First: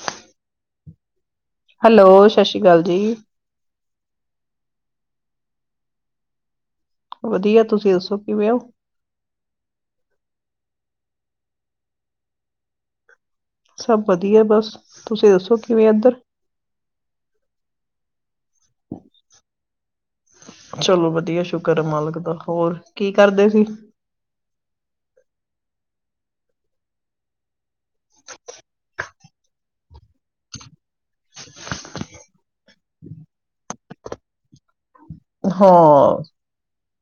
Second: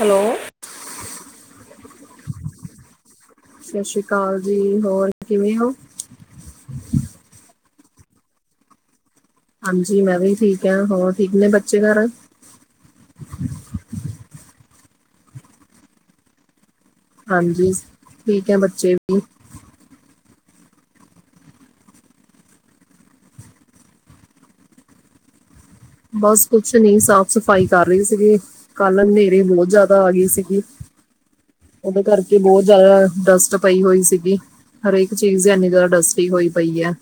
Hello hello ਸਤਿ ਸ੍ਰੀ ਅਕਾਲ ਜੀ ਕੀ ਹੋਰ ਕਿਵੇਂ ਹੋ ਵਧੀਆ ਤੁਸੀਂ ਦੱਸੋ ਕਿਵੇਂ ਹੋ ਹਾਂਜੀ ਮੈਂ ਵੀ ਠੀਕ ਆ ਹੋਰ ਠੀਕ ਨੇ ਬੱਚੇ ਘਰ ਸਭ ਵਧੀਆ ਬਸ ਤੁਸੀਂ ਦੱਸੋ ਕਿਵੇਂ ਇੱਧਰ ਹਾਂਜੀ ਠੀਕ ਹੈ ਬੱਚੇ ਵੀ ਚਲੋ ਵਧੀਆ ਸ਼ੁਕਰ ਹੈ ਮਾਲਕ ਦਾ ਹੋਰ ਕੀ ਕਰਦੇ ਸੀ ਬਸ ਕੁਛ ਨੀ ਸਾਫ਼ ਸਫ਼ਾਈ ਕਰ ਰਹੀ ਸੀਗੀ ਕੱਲ ਹਨੇ ਬਹੁਤ ਜਿਆਦਾ ਆ ਗਈ ਸੀਗੀ ਉਹਦੇ ਕਰਕੇ ਬਹੁਤ ਜਿਆਦਾ ਡਸਟ ਪਈ ਹੋਈ ਸੀਗੀ ਹਰੇਕ ਚੀਜ਼ ਇਨੀ ਜ਼ਿਆਦਾ ਹਾਂ ਡਸਰੀ ਹੋਈ ਪਈ ਹੈ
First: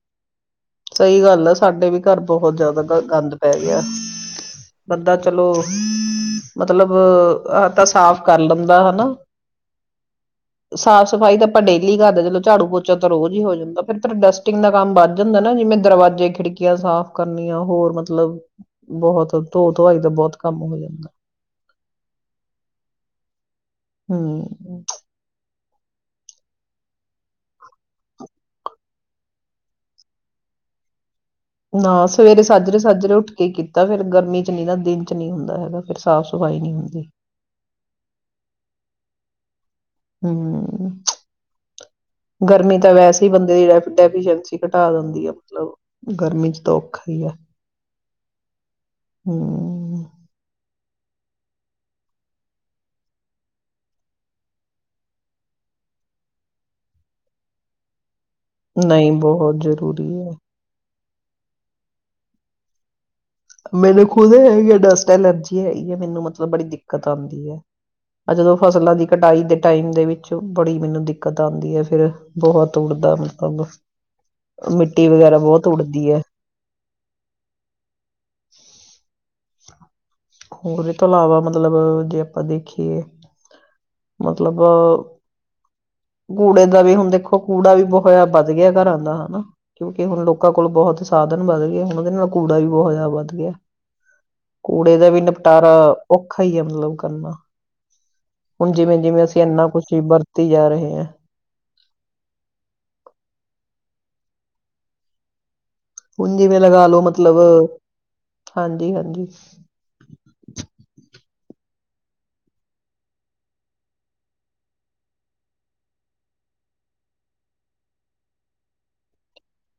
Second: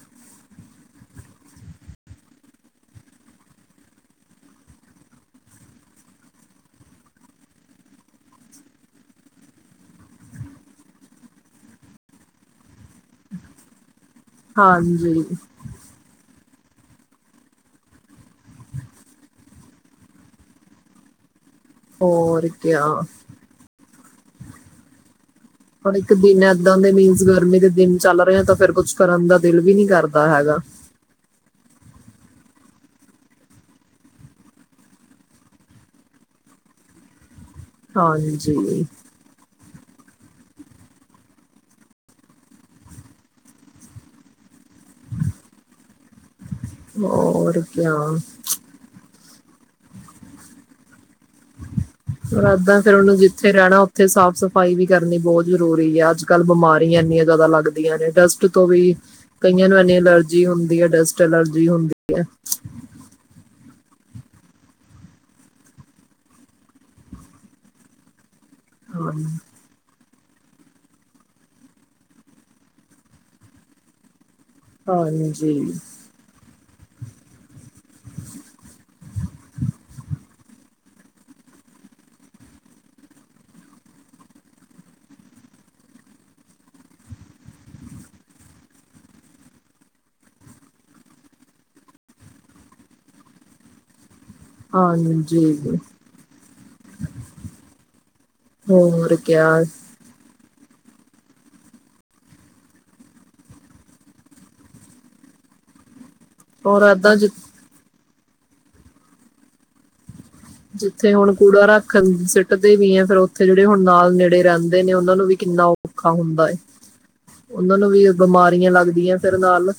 ਸਹੀ ਗੱਲ ਆ ਸਾਡੇ ਵੀ ਘਰ ਬਹੁਤ ਜ਼ਿਆਦਾ ਗੰਦ ਪੈ ਗਿਆ ਬੰਦਾ ਚਲੋ ਮਤਲਬ ਆ ਤਾਂ ਸਾਫ਼ ਕਰ ਲੈਂਦਾ ਹਨਾ ਸਾਫ਼ ਸਫ਼ਾਈ ਤਾਂ ਆਪਾਂ ਡੇਲੀ ਕਰਦੇ ਚਲੋ ਝਾੜੂ ਪੋਚਾ ਤਾਂ ਰੋਜ਼ ਹੀ ਹੋ ਜਾਂਦਾ ਫ ਡਸਟਿੰਗ ਦਾ ਕੰਮ ਵੱਧ ਹਾਂਜੀ ਜਾਂਦਾ ਹਾਂ ਜਿਵੇੈਂ ਦਰਵਾਜੇ ਖਿੜਕੀਆਂ ਸਾਫ਼ ਕਰਨੀਆਂ ਹੋਰ ਮਤਲਬ ਬਹੁਤ ਧੋ ਧੋਆਈ ਦਾ ਬਹੁਤ ਕੰਮ ਹੋ ਜਾਂਦਾ ਹੋਰਕਿਆ ਹਮ ਹੁਣ ਇੱਕ ਦਿਨ ਇਏਦਾਂ ਦੇ ਮੀਨਸ ਗਰਮੀ ਦੇ ਦਿਨ ਚੱਲ ਰਹੇ ਆ ਤਾਂ ਫਿਰ ਕੁਛ ਕਰਨ ਦਾ ਦਿਲ ਵੀ ਨਹੀਂੀ ਕਰਦਾ ਹੈਗਾ ਨਾ ਸਵੇਰੇ ਸਾਜਰੇ ਸਾਜਰੇ ਉੱਠ ਕੇ ਕੀਤਾ ਫੇਿਰ ਗਰਮੀ ਚ ਨਹੀਂ ਨਾ ਦਿਨ ਚ ਨਹੀਂੀ ਹੁੰਦਾ ਹੈਗਾ ਫਿਰ ਸਾਫ਼ ਸਫ਼ਾਈ ਨਹੀਂੀ ਹੁੰਦੀ ਹਾਂਜੀ ਹਮ ਗਰਮੀ ਤਾਂ ਵੈਸੇ ਹੀ ਬੰਦੇ ਦੀ ਜਿਹ ਡੈਫੀਸੀ ਘਟਾ ਦਿੰਦੀ ਆ ਮਤਲਬ ਗਰਮੀ ਚ ਤਾਂ ਔਖਾ ਹੀ ਆ ਹੋਕ ਹਮ ਇਏਦਾਂ ਫਿਰ ਉਹਨੂੰ ਜਿੱਥੇ ਰਹਿਣਾ ਉੱਥੇ ਸਾਫ਼ ਸਫ਼ਾਈ ਵੀ ਕਰਨੀ ਬਹੁਤ ਜਰੂਰੀ ਹੈ ਅੱਜ ਕੱਲ੍ਹ ਬਿਮਾਰੀਆਂ ਇੰਨੀਆਂ ਜ਼ਿਆਦਾ ਲੱਗਦੀਆਂ ਨੇ ਡਸ ਤੋਂ ਵੀ ਨਹੀਂ ਬਹੁਤ ਕਈਆਂ ਨੂੰ ਇੰਨੀ ਜ਼ਰੂਰੀ ਹੈ ਅਲਰਜੀ ਹੁੰਦੀ ਹੈ ਡਸਟ ਐਲਰਜੀ ਹੁੰਦੀ ਹੈ ਮੈਨੂੰ ਖੁਦ ਹੈ ਡਸਟ ਐਲਰਜੀ ਹੈਗੀ ਹੈ ਮੈਨੂੰ ਮਤਲਬ ਬੜੀ ਦਿੱਕਤ ਆਉਂਦੀ ਹੈ ਆ ਜਦੋਂ ਫਸਲਾਂ ਦੀ ਹਾਂ ਕਟਾਈ ਦੇ ਟਾਈਮ ਦੇ ਵਿੱਚ ਬੜੀ ਮੈਨੂੰ ਦਿੱਕਤ ਆਉਂਦੀ ਹੈ ਫਿਰ ਬਹੁਤ ਉੱਡਦਾ ਮਤਲਬ ਮਿੱਟੀ ਵਗੈਰਾ ਬਹੁਤ ਹਾਂਜੀ ਉੱਡਦੀ ਹੈ ਹੋਰ ਇਹ ਤੋਂ ਇਲਾਵਾ ਮਤਲਬ ਜੇ ਆਪਾਂ ਦੇਖੀਏ ਮਤਲਬ ਕੂੜੇ ਦਾ ਵੀ ਹੁਣ ਦੇਖੋ ਕੂੜਾ ਵੀ ਬਹੁਤ ਜ ਵਧ ਗਿਆ ਘਰਾਂ ਦਾ ਹਨਾ ਕਿਉਂਕਿ ਹੁਣ ਲੋਕਾਂ ਕੋਲ ਬਹੁਤ ਸਾਧਨ ਵੱਧ ਗਿਆਏ ਹੁਣ ਉਹਦੇ ਨਾਲ ਕੂੜਾ ਵੀ ਬਹੁਤ ਜਿਆਦਾ ਵੱਧ ਗਿਆ ਕੂੜੇ ਦਾ ਵੀ ਨਿਪਟਾਰਾ ਹਾਂਜੀ ਔਖਾ ਹੀ ਆ ਮਤਲਬ ਕਰਨਾ ਹੁਣ ਜਿਵੇਂ ਹੋਰ ਜਿਵੇਂ ਅਸੀਂ ਕਿਆ ਇੰਨਾ ਕੁਛ ਹੀ ਵਰਤੀ ਜਾ ਰਹੇ [inaudible] ਹੂੰਜੀ ਮੈਂ ਹੋਰ ਲਗਾ ਲੋ ਏਦਾਂ ਜਿ ਮਤਲਬ ਹਾਂਜੀ ਹਾਂਜੀ ਜਿੱਥੇ ਹੁਣ ਕੂੜਾ ਰੱਖਣ ਸਿੱਟਦੇ ਵੀ ਹੈ ਫਿਰ ਉੱਥੇ ਜਿਹੜੇ ਹੁਣ ਨਾਲ ਨੇੜੇ ਰਹਿੰਦੇ ਨੇ ਉਹਨਾਂ ਨੂੰ ਵੀ ਕਿੰਨਾ ਔਖਾ ਹੁੰਦਾ ਹੈ ਉਹਨਾਂ ਨੂੰ ਵੀ ਬਿਮਾਰੀਆਂ ਲੱਗਦੀਆਂ ਫਿਰ ਨਾਲ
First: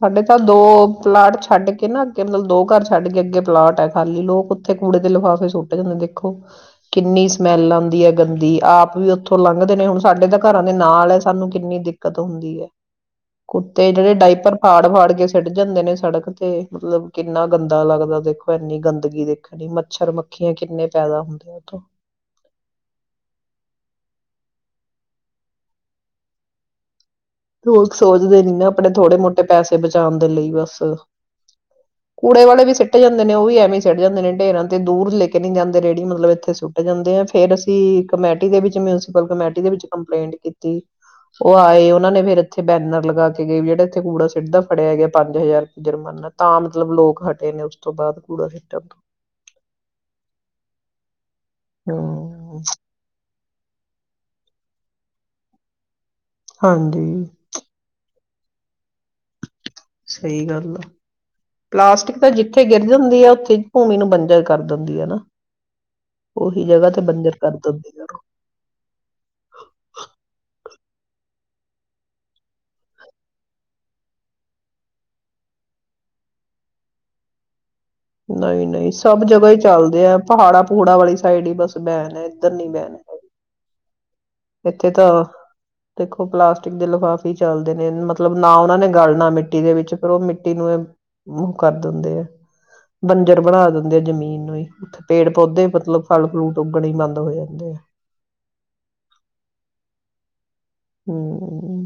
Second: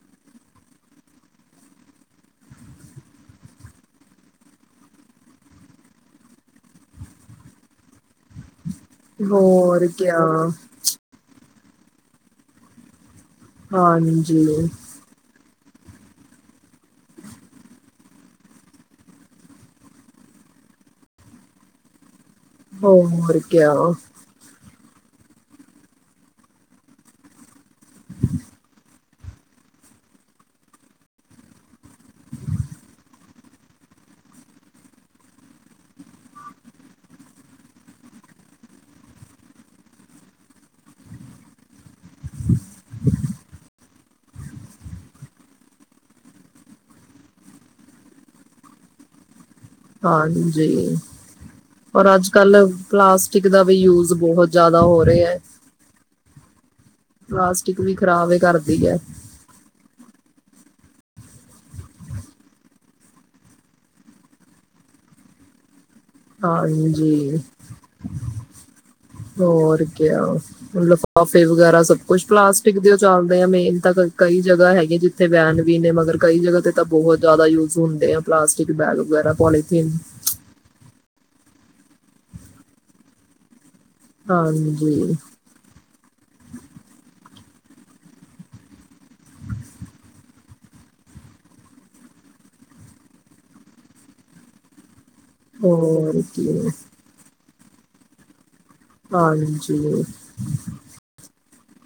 ਸਾਡੇ ਤਾਂ ਦੋ ਪਲਾਟ ਛੱਡ ਕੇ ਨਾ ਅੱਗੇ ਮਤਲਬ ਦੋ ਘਰ ਛੱਡ ਕੇ ਅੱਗੇ ਪਲਾਟ ਹੈ ਖਾਲੀ ਲੋਕ ਉੱਥੇ ਕੂੜੇ ਦੇ ਲਿਫਾਫੇ ਸੁੱਟ ਜਾਂਦੇ ਦੇਖੋ ਕਿੰਨੀ ਸਮੈਲ ਆਉਂਦੀ ਹੈ ਗੰਦੀ ਆਪ ਆਪ ਵੀ ਉੱਥੋਂ ਲੰਘਦੇ ਨੇ ਹੋਰ ਹੁਣ ਕਿਆ ਸਾਡੇ ਤਾਂ ਘਰਾਂ ਦੇ ਨਾਲ ਹੈ ਸਾਨੂੰ ਕਿੰਨੀ ਦਿੱਕਤ ਹੁੰਦੀ ਹੈ ਕੁੱਤੇ ਜਿਹੜੇ ਹਾਂਜੀ ਡਾਇਪਰ ਹਾੜ ਫਾੜ ਗਿਆਏੇ ਪੜ ਜਾਂਦੇ ਨੇ ਸੜਕ ਤੇ ਮਤਲਬ ਕਿੰਨਾ ਗੰਦਾ ਲੱਗਦਾ ਦੇਖੋ ਐੰਨੀ ਗੰਦਗੀ ਦੇਖਣੀ ਮੱਛਰ ਮੱਖੀਆਂ ਕਿੰਨੇ ਪੈਦਾ ਹੁੰਦੇ ਉਥੋਂ ਹੋ ਹੋਕੇਿਆ ਸੋਚਦੇ ਨੀ ਨਾ ਆਪਣੇ ਥੋੜੇ ਮੋਟੇ ਪੈਸੇ ਬਚਾਉਣ ਦੇ ਲਈ ਬਸ ਕੂੜੇ ਵਾਲੇ ਵੀ ਸਿੱਟ ਜਾਂਦੇ ਨੇ ਉਹ ਵੀ ਐਵੇਂ ਸਿੱਟ ਜਾਂਦੇ ਨੇ ਢੇਰਾਂ ਤੇ ਦੂਰ ਲੈ ਕੇ ਨੀ ਜਾਂਦੇ ਰੇਹੜੀ ਮਤਲਬ ਇੱਥੇ ਸੁੱਟ ਜਾਂਦੇ ਆ ਫੇਰ ਅਸੀਂ ਕਮੇਟੀ ਦੇ ਵਿੱਚ ਮਿਸੀਪਲ ਕਮੇਟੀ ਦੇ ਵਿੱਚ ਕੰਪਲੇਂਟ ਕੀਤੀ ਉਹ ਆਏ ਉਹਨਾਂ ਨੇ ਫਿਰ ਇਥੇ ਬੈਨਰ ਲਗਾ ਕੇ ਗਏ ਵੀ ਜਿਹੜਾ ਇੱਥੇ ਕੂੜਾ ਸਿੱਟਦਾ ਫੜਿਆ ਹੈ ਗਿਆ ਪੰਜ ਹਜ਼ਾਰ ਜੁਰਮਾਨਾ ਤਾਂ ਮਤਲਬ ਲੋਕ ਹਟੇ ਨੇ ਉਸ ਤੋਂ ਬਾਅਦ ਕੂੜਾ ਸਿੱਟਣ ਤੋਂ ਹਾਂਜੀ ਰ ਅੱਜ ਕੱਲ ਹਮ ਕਲਾਸ ਿਕ ਦਾ ਵੀ ਯੂਜ਼ ਬਹੁਤ ਜ਼ਿਆਦਾ ਹੋ ਰਿਹਾ ਹੈ ਹਾਂਜੀ ਪਲਾਸਟਿਕ ਵੀ ਖ਼ਰਾਬ ਹੈ ਕਰਦੀ ਹੈ ਸਹੀ ਗੱਲ ਆ ਪਲਾਸਟਿਕ ਤਾਂ ਜਿੱਥੇ ਗਿਰ ਜਾਂਦੀ ਆ ਉੱਥੇ ਭੂਮੀ ਨੂੰ ਬੰਜਾ ਕਰ ਦਿੰਦੀ ਹੈ ਨਾ ਉਹੀ ਜਗ੍ਹਾ ਤੇ ਬੰਜ ਹਾਂਜੀ ਕਰ ਦੇ ਕਰੋ ਹੋਰ ਕ ਲਿਫਾਫੇ ਵਗੈਰਾ ਸਭ ਕੁਛ ਪਲਾਸਟਿਕ ਦੇ ਉਹ ਚੱਲਦੇ ਆ ਮੇਨ ਤਾਂ ਕਈ ਜਗ੍ਹਾ ਹੈਗੀ ਜਿੱਥੇ ਵੈਨ ਵੀ ਨੇ ਮਗਰ ਕਈ ਜਗ੍ਹਾ ਤੇ ਤਾਂ ਬਹੁਤ ਜ਼ਿਆਦਾ ਯੂਜ ਹੁੰਦੇ ਆ ਨਹੀਂ ਪਲਾਸਟਿਕ ਨਹੀਂ ਬੈਗ ਸਭ ਵਗੈਰਾ ਜਗ੍ਹਾ ਹੀ ਪੋਲੀਥੀਨ ਚੱਲਦੇ ਆ ਪਹਾੜਾ ਪੂੜਾ ਵਾਲੀ ਸਾਈਡ ਹੀਈ ਬ ਬੈਣ ਹੈ ਇੱਧਰ ਨੀ ਬੈਣ ਹੈ ਇੱਥੇ ਤਾਂ ਹਾਂਜੀ ਦੇਖੋ ਪਲਾਸਟਿਕ ਦੇ ਲਿਫਾਫੇ ਕਫੀ ਚਲਦੇ ਨੇ ਮਤਲਬ ਨਾ ਉਹਨਾ ਨੇ ਗਲਨਾ ਮਿੱਟੀ ਦੇ ਵਿੱਚ ਫਿਰ ਉਹ ਮਿੱਟੀ ਨੂੰ ਉਹ ਕਰ ਦਿੰਦੇ ਆ ਬੰਜਰ ਬਣਾ ਦਿੰਦੇ ਆ ਜਮੀਨ ਨੂੰ ਹੀੇ ਪੇੜ ਪੌਦੇ ਮਤਲਬ ਹੋਰ ਫਲ ਫਰੂਟ ਕੀ ਉੱਗਣਣੇ ਹੀ ਬੰਦ ਹੋਏਆ ਦੇ ਹਾਂਾਂਜੀ ਹਮਮ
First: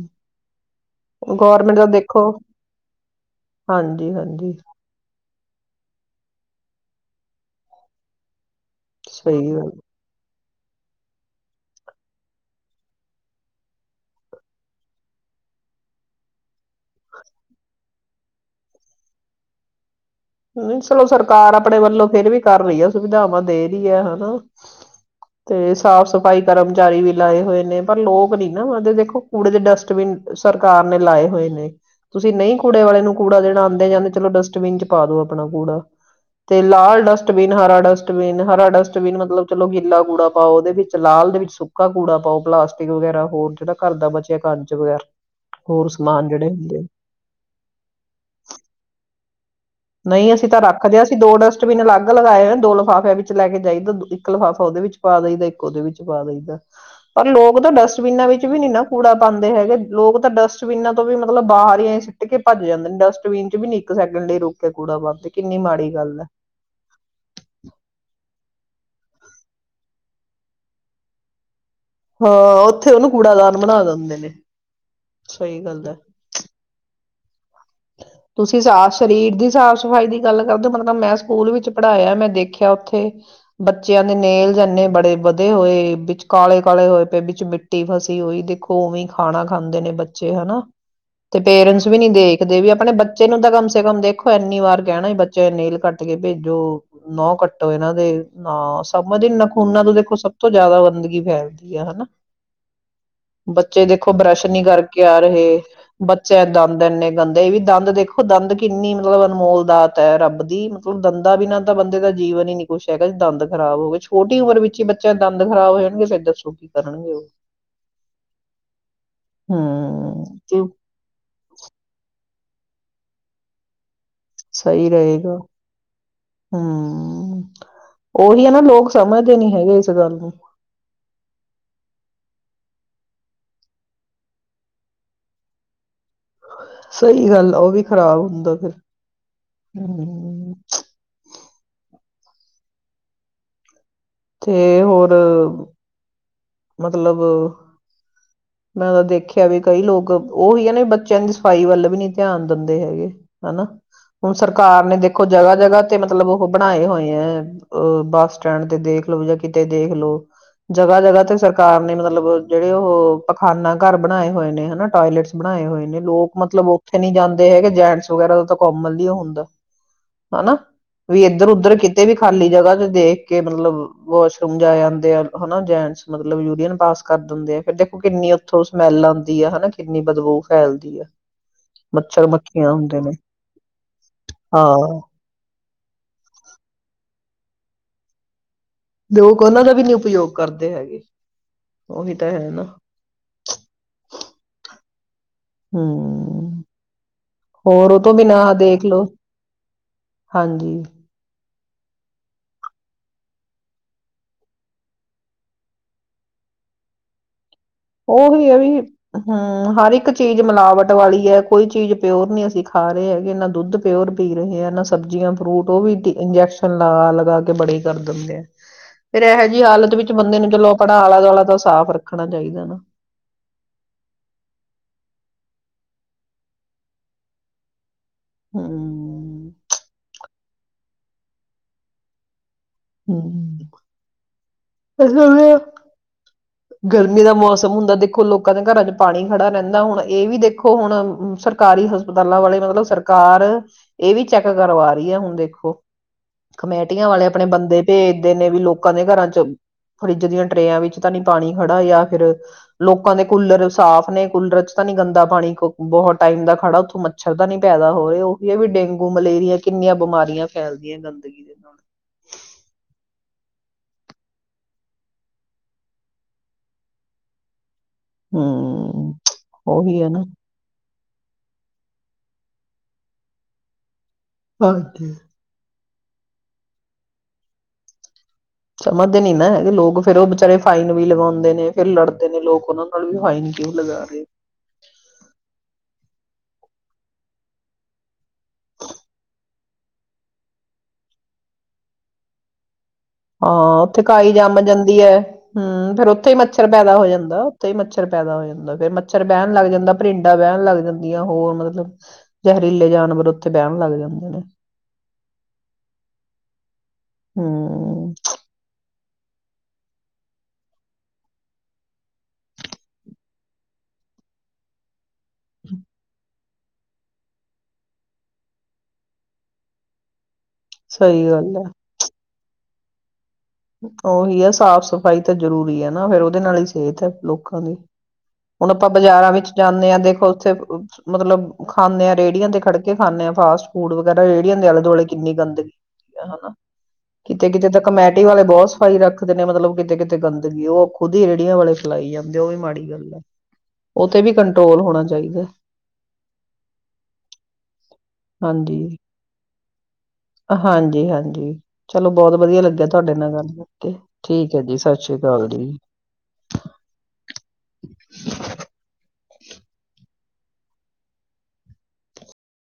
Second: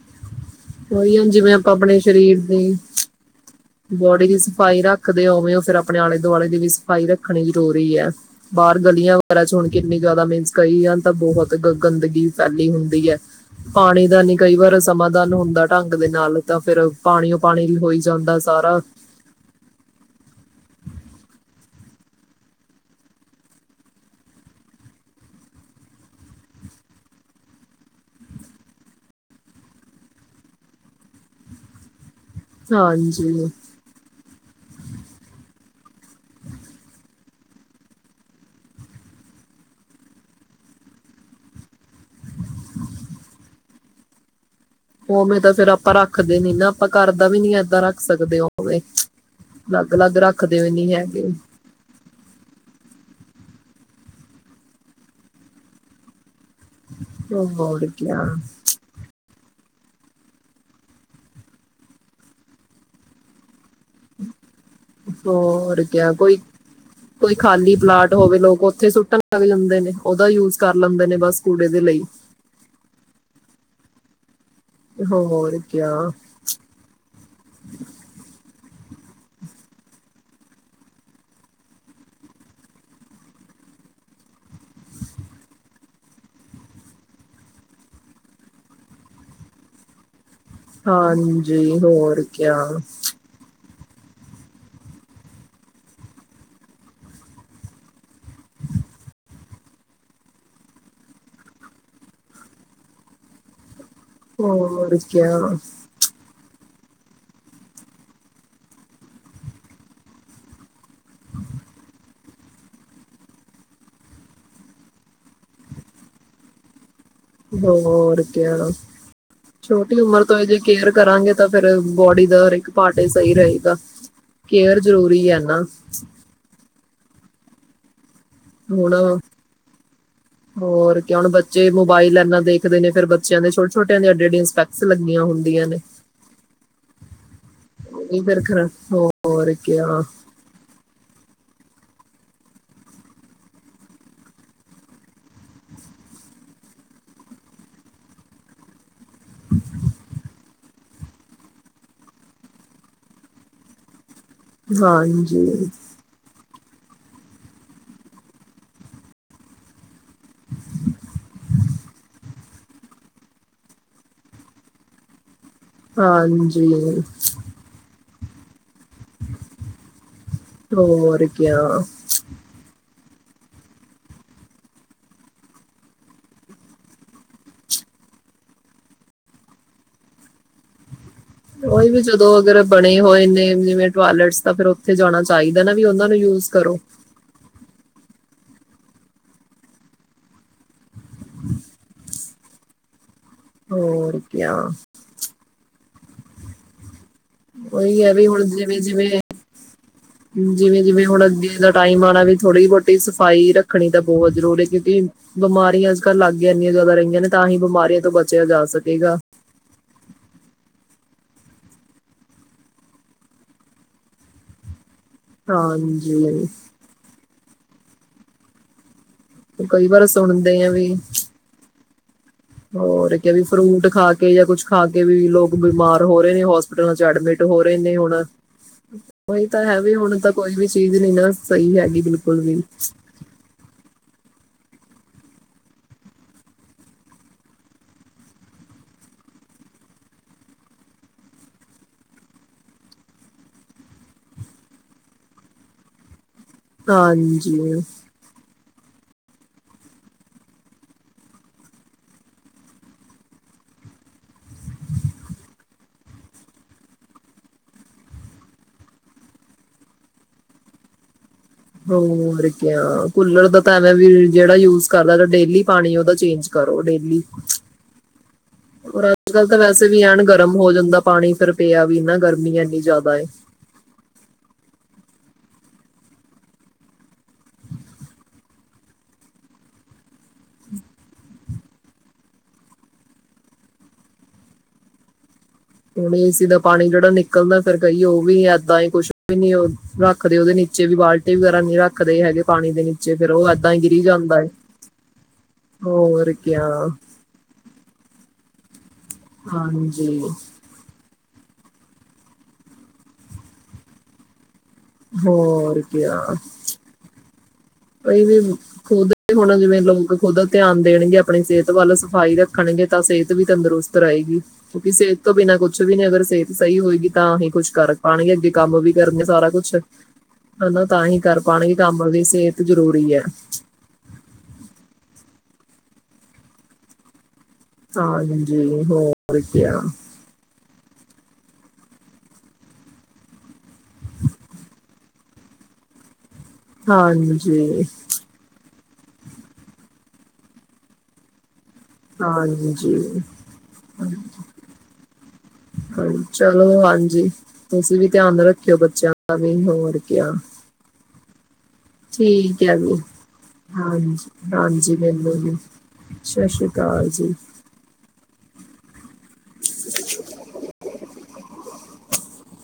ਉਹੀ ਹਨ ਜਿਵੇਂ ਆਪਾਂ ਆਪਣੇ ਸਰੀਰ ਦੀ ਹਾਂਜੀ ਬੋਡੀ ਦੀ ਹਾਂਜੀ ਸਫ਼ਾਈ ਰੱਖ ਉਵੇਂ ਉਹ ਫਿਰ ਆਪਣੇ ਆਲੇ ਦੁਆਲੇ ਦੀ ਵੀ ਸਫ਼ਾਈ ਰੱਖਣੀ ਜ਼ਰੂਰੀ ਹੈ ਬਾਹਰ ਗਲੀਆਂ ਵਗੈਰਾ ਚ ਸਹੀ ਹੋਣ ਕੇ ਇੰਨੀ ਜ਼ਿਆਦਾ ਮੇਨ ਕਈਆਂ ਤਾਂ ਬਹੁਤ ਗ ਗੰਦਗੀ ਫੈਲੀ ਹੁੰਦੀ ਹੈ ਪਾਣੀ ਦਾ ਨੀ ਕਈ ਵਾਰ ਸਮਾਧਾਨ ਹੁੰਦਾ ਦਾ ਢੰਗ ਦੇ ਨਾਲ ਤਾਂ ਫਿਰ ਪਾਣੀਓ ਪਾਣੀ ਹੋਈ ਜਾਂਦਾ ਸਾਰਾ ਨਹੀਂ ਚਲੋ ਸਰਕਾਰ ਆਪਣੇ ਵੱਲੋਂ ਫੇਿਰ ਵੀ ਕਰ ਰਹੀ ਹੈ ਸੁਵਿਧਾਵਾਂ ਦੇ ਰਹੀ ਹੈ ਹਨਾ ਤੇ ਸਾਫ਼ ਸਫ਼ਾਈ ਕਰਮਚਾਰੀ ਵੀ ਲਾਏ ਹੋਏ ਨੇ ਪਰ ਲੋਕ ਨੀ ਨਾਦੇ ਦੇਖੋ ਕੂੜੇ ਦੇ ਡਸਟਬਿਨ ਸਰਕਾਰ ਨੇ ਲਾਏ ਹੋਏ ਨੇ ਤੁਸੀਂ ਨਹੀਂ ਕੂੜੇ ਵਾਲੇ ਨੂੰ ਕੂੜਾ ਹਾਂਜੀ ਦੇਣਾ ਆਉਂਦੇ ਜਾਂਦੇ ਚਲੋ ਡਸਟਬਿਨ ਚ ਆਪਣਾ ਕੂੜਾ ਤੇ ਲਾਲ ਡਸਟਬਿਨ ਹਰਾ ਡਸਟਬਿਨ ਹਰਾ ਡਸਟਬਿਨ ਮਤਲਬ ਚਲੋ ਗਿੱਲਾ ਕੂੜਾ ਪਾਓ ਉਹਦੇ ਵਿੱਚ ਲਾਲ ਦੇ ਵਿੱਚ ਸੁੱਕਾ ਕੂੜਾ ਪਾਓ ਪਲਾਸਟਿਕ ਵਗੈਰਾ ਹੋਰ ਜਿਹੜਾ ਘਰ ਦਾ ਬਚਿਆ ਕਰ ਉਵੇਂ ਤਾਂ ਫੇਰ ਆਪਾਂ ਰੱਖਦੇ ਨੀ ਨਾ ਆਪਾਂ ਘਰ ਦਾ ਵੀ ਨਹੀ ਏਦਾਂ ਰੱਖ ਸਕਦੇ ਉਵੇਂ ਅਲੱਗ ਅਲੱਗ ਨਹੀਂ ਅਸੀਂ ਤਾਂ ਵੀ ਨਹੀਂ ਰੱਖਦੇ ਹਾਂ ਅਸੀਂ ਹੈਗੇ ਦੋ ਡਸਟਬਿਨ ਅਲੱਗ ਲਗਾਏ ਹੋ ਦੋ ਲਿਫਾਫਿਆਂ ਵਿੱਚ ਲੈ ਕੇ ਜਾਈ ਦ ਇੱਕ ਲਿਫਾਫਾ ਉਹਦੇ ਵਿੱਚ ਪਾ ਦਈਦਾ ਇੱਕ ਉਹਦੇ ਵਿੱਚ ਪਾ ਦਈਦਾ ਪਰ ਲੋਕ ਤਾਂ ਹੋਰ ਕਿਆ ਡਸਟਬਿਨਾਂ ਵਿੱਚ ਵੀ ਨੀ ਨਾ ਕੂੜਾ ਪਾਉਂਦੇ ਹੈਗੇ ਲੋਕ ਤਾਂ ਡਸਟਬਿਨਾਂ ਤੋਂ ਵੀ ਮਤਲਬ ਬਾਹਰ ਹੀ ਆਏਂ ਸਿੱਟ ਕੇ ਭੱਜ ਜਾਂਦੇ ਨੇ ਡਸਟਬਿਨ ਚ ਵੀ ਨ ਸੈਕਡ ਲਈ ਰੁ ਹੋਰ ਕਿਆ ਕੋਈ ਕੋਈ ਖਾਲੀ ਪਲਾਟ ਹੋਵੇ ਲੋਕ ਉੱਥੇ ਸੁੱਟਣ ਲੱਗ ਜਾਂਦੇ ਨੇ ਉਹਦਾ ਯੂਜ ਕਰ ਲੈਂਦੇ ਨੇ ਬਸ ਕੂੜੇ ਦੇ ਲਈ ਹਾਂ ਉੱਥੇ ਉਹਨੂੰ ਕੂੜਾਦਾਨ ਬਣਾਦਾ ਹਦੇ ਨੇ ਹੋ ਹੋਰ ਸਹੀ ਗੱਲ ਕਿਆ ਹੈ ਤੁਸੀਂ ਸਾ ਸਰੀਰ ਦੀ ਸਾਫ਼ ਸਫ਼ਾਈ ਦੀ ਗੱਲ ਕਰਦੇ ਹੋ ਮਤਲਬ ਤਾਂ ਮੈਂ ਸਕੂਲ ਵਿੱਚ ਪੜ੍ਹਾਇਆ ਮੈਂ ਦੇਖਿਆ ਉੱਥੇ ਬੱਚਿਆਂ ਦੇ ਨੇਲ ਜਨੇ ਬੜੇ ਵਧੇ ਹੋਏ ਵਿੱਚ ਕਾਲੇ ਕਾਲੇ ਹੋਏ ਪਏ ਵਿੱਚ ਮਿੱਟੀ ਫਸੀ ਹੋਈ ਦੇਖੋ ਉਵੇਂ ਖਾਣਾ ਖਾਂਦੇ ਨੇ ਬਚੇ ਹਨਾ ਤੇ ਹਾਂਜੀ ਪੇਰੈਂਟਸ ਵੀ ਨੀ ਹੋਰ ਕਿਆ ਦੇਖਦੇ ਵੀ ਆਪਣੇ ਬੱਚੇ ਨੂੰ ਤਾਂ ਕੰਮ ਮੇ ਕਮ ਦੇਖੋ ਇੰਨੀ ਵਾਰ ਕਹਿਣਾ ਬੱਚੇ ਨੇਲ ਕੱਟ ਕੇ ਭੇਜੋ ਨਹ ਕੱਟੋ ਇਹਨਾਂ ਦੇ ਨਾ ਸ ਨਖੂਨਾ ਤੋਂ ਦੇਖੋ ਸਭ ਤੋਂ ਜ਼ਿਆਦਾ ਗੰਦਗੀ ਫੈਲਦੀ ਆ ਹਨਾ ਬੱਚੇ ਦੇਖੋ ਬਰੱਸ਼ ਨੀ ਹੋਰ ਕਰਕੇ ਆ ਕਿਆ ਰਹੇ ਬੱਚਾ ਏਦਾਂ ੰ ਇਨੇ ਗੰਦੇ ਵੀ ਦੰਦ ਦੇਖੋ ਦੰਦ ਕਿੰਨੀ ਮਤਲਬ ਅਨਮੋਲ ਦਾਤ ਹੈ ਰੱਬ ਦੀ ਦੰਦਾ ਬਿ ਨਾ ਤਾਂ ਬੰਦੇ ਦਾ ਜੀਵਨ ਹੀ ਨੀ ਕੁਛ ਹੈਗਾ ਜ ਦੰਦ ਖਰਾਬ ਹੋ ਗਏ ਛੋਟੀ ਉਮਰ ਵਿੱਚ ਹੀ ਬੱਚਿਆਂ ਦੰਦ ਖਰਾਬ ਹੋ ਜਾਣਗੇ ਫੇਰ ਦੱਸੋ ਕੀ ਕਰਨਗੇ ਉਹ ਹੋਰ ਕ ਛੋਟੀ ਹਮ ਉਮਰ ਤੋਂ ਇਹ ਜੇ ਤੇ ਕੇਅਰ ਕਰਾਂਗੇ ਫੇਿਰ ਬ ੜੀ ਦਾ ਹਰ ਇੱਕ ਪਹਾਟੇ ਸਹੀ ਰਹੇਗਾ ਕੇਅਰ ਸਹੀ ਜ਼ਰੂਰੀ ਰਹੇਗਾ ਹੈ ਨਾ ਹਮ ਉਹੀ ਹੈ ਨਾ ਲੋਕ ਹੁਣ ਸਮਝਦੇ ਨੀ ਹੈਗੇ ਇਸ ਗੱਲ ਨੂੰ ਹੋਰ ਕਿ ਹੁਣ ਬੱਚੇ ਮੋਬਾਇਲ ਇਨਾ ਦੇ ਖ ਦੇ ਨੇ ਫਿਰ ਬੱਚਿਆਂ ਦੇ ਛੋਟੇ ਛੋਟਿਆਂ ਦੇ ਐਡੀ ਐਡੀਆਂ ਸਪੈਕਸ ਲੱਗੀਆਂ ਹੁੰਦੀਆਂ ਨੇ। ਸਹੀ ਗੱਲ ਉਹ ਵੀ ਖ਼ਰਾਬ ਹੁੰਦਾ ਏ ਫਿਰ ਹਮ ਚ ਤੇ ਹੋਰ ਮਤਲਬ ਮੈਂ ਦੇਖਿਆ ਵੀ ਕਈ ਲੋਕ ਉਹੀ ਹੈ ਨਾ ਬੱਚਿਆਂ ਦੀ ਸਫ਼ਾਈ ਵੱਲ ਵੀ ਨੀ ਧਿਆਨ ਦਿੰਦੇ ਹੈਗੇ ਹੇਨਾ। ਹੁਣ ਸਰਕਾਰ ਨੇ ਦੇਖੋ ਜਗ੍ਹਾ ਹਾਂਜੀ ਜਗ੍ਹਾ ਤੇ ਮਤਲਬ ਉਹ ਬਣਾਏ ਹੋਏ ਐਂ ਅ ਬੱਸ ਸਟੈਂਡ ਤੇ ਦੇਖ ਲਓ ਯਾ ਕਿਤੇ ਦੇਖ ਲਓ ਜਗ੍ਹਾ ਜਗ੍ਹਾ ਤੇ। ਸਰਕਾਰ ਨੇ ਮਤਲਬ ਜਿਹੜੇ ਉਹ ਪਖਾਨਾ ਘਰ ਬਣਾਏ ਹੋਏ ਨੇ ਹੇਨਾ ਟੋਇਲੇਟਸ। ਬਣਾਏ ਹੋਏ ਨੇ ਲੋਕ ਮਤਲਬ ਉੱਥੇ ਹਾਂਜੀ ਨੀ ਜਾਂਦੇ ਹੈਗੇ ਜੈਂਟਸ। [unintelligible] ਕੋਮਨਲੀ ਹੁੰਦਾ ਹੇਨਾ ਵੀ ਹੋਰ ਇੱਧਰ ਕਿਆ ਉਧਰ ਕਿਤੇ ਵੀ ਖਾਲੀ ਜਗ੍ਹਾ ਤੇ ਦੇਖ ਕੇ ਮਤਲਬ ਵਾਸ਼ਰੂਮ ਜਾ ਆਂਦੇ ਐਂ ਹੇਨਾ ਜੈਂਟਸ ਮਤਲਬ ਯੂਰੀਅਨ ਪਾਸ ਕਰ ਦਿੰਦੇ ਏਂ ਕਿ ਦੇਖੋ ਕਿੰਨੀ ਉੱਥੋਂ ਸਮੈਲ ਆਉਂਦੀ ਆ ਹੇਨਾ ਕਿੰਨੀ ਬਦਬੂ ਫੈਲਦੀਆ। ਓਹ ਵੀ ਜਦੋ ਅਗਰ ਬਣੇ ਹੋਏ ਨੇ ਜਿਵੇਂ ਟਵਾਇਲੇਟਸ ਤਾ ਫਿਰ ਉੱਥੇ ਹਾਂ ਜਾਣਾ ਚਾਹੀ ਦਾ ਨਾ ਵੀ ਉਹਨਾਂ ਨੂੰ ਯੂਜ਼ ਕਰੋ ਲੋਕ ਉਹਨਾਂ ਦਾ ਵੀ ਨੀ ਉਪਯੋਗ ਕਰਦੇ ਹੈਗੇ ਉਹੀ ਤਾ ਹੈ ਨਾ। ਹੋਰਕਿਆ ਹਮ ਉਹੀ ਹੋਰ ਉਹ ਹੈ ਤੋਂ ਵੀ ਹੁਣ ਬਿਨਾਂ ਦੇਖ ਲਓ ਹਾਂਜੀ ਜਿਵੇਂ-ਜਿਵੇਂ-ਜਿਵੇਂ-ਜਿਵੇਂ ਹੁਣ ਅੱਗੇ ਦਾ ਟਾਈਮ ਆਣਾ ਵੀ ਥੋੜ੍ਹੀ ਬਹੁਤੀ ਸਫ਼ਾਈ ਰੱਖਣੀ ਤਾ ਬਹੁਤ ਜਰੂਰੀ ਕਿਉਂਕਿ ਬਿਮਾਰੀਆਂ ਅੱਜ ਕੱਲ੍ਹ ਲੱਗ ਹੀ ਇੰਹਨੀਆਂ ਜ਼ਿਆਦਾ ਰਹੀਆਂ ਨੇ ਤਾਂ ਹੀ ਬਿਮਾਰੀਆਂ ਤੋਂ ਬਚਿਆ ਜਾ ਸਕੇਗਾ। ਮ ਹਰ ਇੱਕ ਚੀਜ ਮਿਲਾਵਟ ਵਾਲੀ ਹੈ ਕੋਈ ਚੀਜ ਪਿਓਰ ਨੀ ਅਸੀ ਖਾ ਰਹੇ ਹੈਗੇ ਨਾ ਦੁੱਧ ਪਿਓਰ ਪੀ ਰਹਿਆਂ ਨਾ ਸਬਜ਼ੀਆਂ ਫਰੂਟ ਉਹ ਵੀ ਤੇ ਹਾਂਜੀ ਇੰਜੈਕਸ਼ਨ ਲਗਾ-ਲਗਾ ਬੜੇ ਕਰ ਦਿੰਦੇ ਐਂ। ਫੇਰ ਇਹ ਜਿਹੀ ਕਈ ਹਾਲਤ ਵਾਰ ਵਿੱਚ ਬੰਦੇ ਨੂੰ ਸੁਣਦੇ ਚਲੋ ਆ ਵੀ ਆਪਣਾ ਆਲਾ ਦੁਆਲਾ ਦਾ ਸਾਫ਼ ਰੱਖਣਾ ਚਾਹੀਦਾ ਨਾ। ਹੋਰ ਕਿ ਵੀ ਫਰੂਟ ਖਾ ਕੇ ਯਾ ਕੁੱਛ ਖਾ ਕੇ ਵੀ ਲੋਕ ਬਿਮਾਰ ਹੋ ਰਹੇ ਹੋਸਪਿਟਲਾਂ ਚ ਐਡਮਿਟ ਹੋ ਰਹੇ ਨੇ ਹੁਣ। ਉਹੀ ਹਮ ਤਾ ਹੈ। ਵੀ ਹੁਣ ਤਾ ਕੋਈ ਵੀ ਚੀਜ ਨੀ ਨਾ ਸਹੀ ਹੈਗੀ ਬਿਲਕੁਲ ਵੀ। ਹਮ [unintelligible] ਗਰਮੀ ਦਾ ਮੌਸਮ ਹੁੰਦਾ ਦੇਖੋ ਲੋਕਾਂ ਦੇ ਘਰਾਂ ਚ ਪਾਣੀ ਖੜਾ ਰਹਿੰਦਾ ਹੁਣ ਇਹ ਵੀ ਦੇਖੋ ਹੁਣ ਸਰਕਾਰੀ ਹਸਪਤਾਲਾਂ ਵਾਲੇ ਮਤਲਬ ਸਰਕਾਰ ਇਹ ਵੀ ਚੈੱਕ ਕਰਵਾ ਰਹੀ ਹੈ ਹੁਣ ਦੇਖੋ। ਕਮੇਟੀਆਂ ਵਾਲੇ ਆਪਣੇ ਹਾਂਜੀ ਬੰਦੇ ਭੇਜਦੇ ਨੇ ਵੀ ਲੋਕਾਂ ਦੇ ਘਰਾਂ ਚ ਚ ਫਰਿੱਜ ਦੀਆਂ ਟਰੇਆਂ ਵਿੱਚ ਤਾਂ ਨੀ ਪਾਣੀ ਖੜਾ ਯਾ ਫਿਰ ਲੋਕਾਂ ਦੇ ਕੂਲਰ ਸਾਫ ਨੇਂ ਕੂਲਰ ਚ ਤਾ ਨੀ ਗੰਦਾ ਪਾਣੀ ਕੁ ਬਹੁਤ ਟਾਈਮ ਦਾ ਖੜਾ ਉੱਥੋਂ ਮੱਛਰ ਤਾਂ ਨੀ ਪੈਦਾ ਹੋ ਰਹੇ ਉਹੀ ਹੈ ਵੀ ਡੇਂਗੂ ਮਲੇਰੀਆ ਕਿੰਨੀਆਂ ਬਿਮਾਰੀਆਂ ਫੈਲਦੀਆਂ ਗੰਦਗੀ ਵਿੱਚ। ਹੋਰ ਕਿਆ ਕੂਲਰ ਦਾ ਤਾਂ ਇਹਵੇਂ ਵੀ ਜਿਹੜਾ ਯੂਜ਼ ਕਰਦਾ ਤਾ ਡੇਲੀ ਪਾਣੀ ਉਹਦਾ ਚੇਂਜ ਕਰੋ ਡੇਲੀ। ਹੋਰ ਹਮ ਅੱਜ ਕੱਲ ਤਾ ਵੈਸੇ ਉਹੀ ਵੀ ਹੈ ਐਨ ਨਾ ਗਰਮ ਹੋ ਜਾਂਦਾ। ਪਾਣੀ ਫਿਰ ਪਿਆਿਆ ਵੀ ਨਾ ਗਰਮੀ ਇਨੀ ਜ਼ਿਆਦਾ [inaudible] ਸਮਝਦੇ ਨੀ ਨਾ ਹੈਗੇ ਲੋਕ ਫੇਰ ਉਹ ਬਚਾਰੇ ਫਾਈਨ ਵੀ ਲਗਾਉਂਦੇ ਨੇ ਫਿਰ ਲੜਦੇ ਨੇ ਲੋਕ ਉਹਨਾਂ ਨਾਲ ਵੀ ਹਾਈਨ ਕਿਉਂ ਲਗਾ ਰਹੇ ਏ ਸੀ ਦਾ ਪਾਣੀ ਜਿਹੜਾ ਨਿਕਲਦਾ ਫਿਰ ਕਹੀਏ ਉਹ ਵੀ ਇਏਦਾਂ ਹੀ ਕੁੱ ਵੀ ਨੀ ਰੱਖਦੇ ਉਹਦੇ ਨੀਚੇ ਵੀ ਬਾਲਟੀ ਵਗੈਰਾ ਨਹੀਂ ਰੱਖਦੇ ਹੈਗੇ ਪਾਣੀ ਦੇ ਨੀ ਹਾਂ ਉੱਥੇ ਕਾਈ ਜੰਮ ਜਾਂਦੀ ਹੈ ਹਮ ਫੇਰ ਉੱਥੇ ਹੋਰ ਹੀ ਮੱਛਰ ਕਿਆ ਪੈਦਾ ਹੋ ਜਾਂਦਾ ਉੱਥੇ ਹੀ ਮੱਛਰ ਪੈਦਾ ਹੋ ਜਾਂਦਾ ਫ ਮਛਰ ਬਹਿਣ ਲੱਗ ਜਾਂਦਾ ਹਾਂਜੀ ਪਰਿੰਡਾਂ ਬਹਿਣ ਲੱਗ ਜਾਂਦੀਆਂ ਹੋਰ ਮਤਲਬ ਜ਼ਹਿਰੀਲੇ ਜਾਨਵਰ ਉੱਥੇ ਬਹਿਣ ਲੱਗ ਜਾਂਦੇ ਨੇ ਹੋਰ ਕ ਹਮ ਕਈ ਵੀ ਖੁਦ ਹੁਣ ਜਿਵੇਂ ਲੋਕ ਖੁੱਦ ਧਿਆਨ ਦੇਣਗੇ ਆਪਣੀ ਸਿਹਤ ਵੱਲ ਸਫ਼ਾਈ ਰੱਖਣਗੇ ਤਾਂ ਸਿਹਤ ਵੀ ਤੰਦਰੁਸਤ ਰਹੇਗੀ ਕਿਉਂਕਿ ਸਿਹਤ ਤੋਂ ਬਿਨਾਂ ਕੁਛ ਵੀ ਨੇ ਅਗਰ ਸੇਤ ਸਹੀ ਹੋਏਗੀ ਤਾਂ ਅਸੀਂ ਕੁੱਛ ਕਰ ਪਾਉਣਗੇ ਅੱਗੇ ਕੰਮ ਵੀ ਕਰਨਗੇ ਸਾਰਾ ਕੁੱਛ ਹਨਾ ਤਾਂ ਹੀ ਸਹੀ ਕਰ ਗੱਲ ਹੈ ਪਾਉਣਗੇ ਕੰਮ ਦੀ ਸਿਹਤ ਜ਼ਰੂਰੀ ਹੈ ਤੇ ਜ਼ਰੂਰੀ ਹੈ ਨਾ ਫ਼ਿਰ ਉਹਦੇ ਨਾਲ ਹੀ ਸਿਹਤ ਹੈ ਲੋਕ ਲੋਕਾਂ ਦੀ ਹਾਂਜੀ ਹੁਣ ਆਪਾਂ ਬਾਜ਼ਾਰਾਂ ਹੋਰ ਵਿੱਚ ਕੀ ਹਾਂਜੀ ਜਾਂਦੇ ਹਾਂ ਦੇਖੋ ਉੱਥੇ ਮਤਲਬ ਖਾਂਦੇ ਆਾਂ ਰੇਹੜੀਆਂ ਤੇ ਖੜ੍ਹ ਕੇ ਖਾਂਦੇ ਆਾਂ ਫਾਸਟ ਫੂਡ ਵਗੈਰਾ ਰੇਹੜੀਆਂ ਦੇ ਆਲੇ ਦੁਆਲੇ ਕਿੰਨੀ ਗੰਦਗੀ ਹਨਾ ਕਿਤੇ ਕਿਤੇ ਤਾਂ ਹਾਂਜੀ ਕਮੈਟ ਸੋ ਸਫਾਈ ਰੱਖਦੇ ਨੇ ਮਤਲਬ ਕਿਤੇ ਕਿਤੇ ਗੰਦਗੀ ਉਹ ਖੁਦ ਹੀ ਰੇਹੜੀਆਂ ਵਾਲੇ ਫੈਲਾਈ ਜਾਂਦੇ ਉਹ ਵੀ ਹਾਂਜੀ ਮਾੜੀ ਜੀ ਗੱਲ ਹੈ। ਉਹ ਹ ਤੇ ਵੀ ਕੰਟਰੋਲ ਹੋਣਾ ਚਾਹੀਦਾ ਹਾਂ ਚਲੋ ਹਾਂਜੀ ਤੁਸੀਂ ਵੀ ਧਿਆਨ ਰੱਖਿਓ ਹਾਂਜੀ, ਬੱਚਿਆਂ ਦਾ ਵੀ ਹੋਰ ਕ ਹਾਂਜੀ, ਹਾਂਜੀ ਚਲੋ ਬਹੁਤ ਵਧੀਆ ਠੀਕ ਹੈ ਲੱਗਿਆ ਵੀ ਤੁਹਾਡੇ ਨਾਲ ਗੱਲ ਕਰਕੇ ਹਾਂ ਠੀਕ ਹੈ ਜੀ ਹਾਂਜੀ ਸਤਿ ਸ੍ਰੀ ਮੈਨੂੰ ਅਕਾਲ ਜੀ ਸਤਿ ਸ੍ਰੀ ਅਕਾਲ ਜੀ [unintelligible]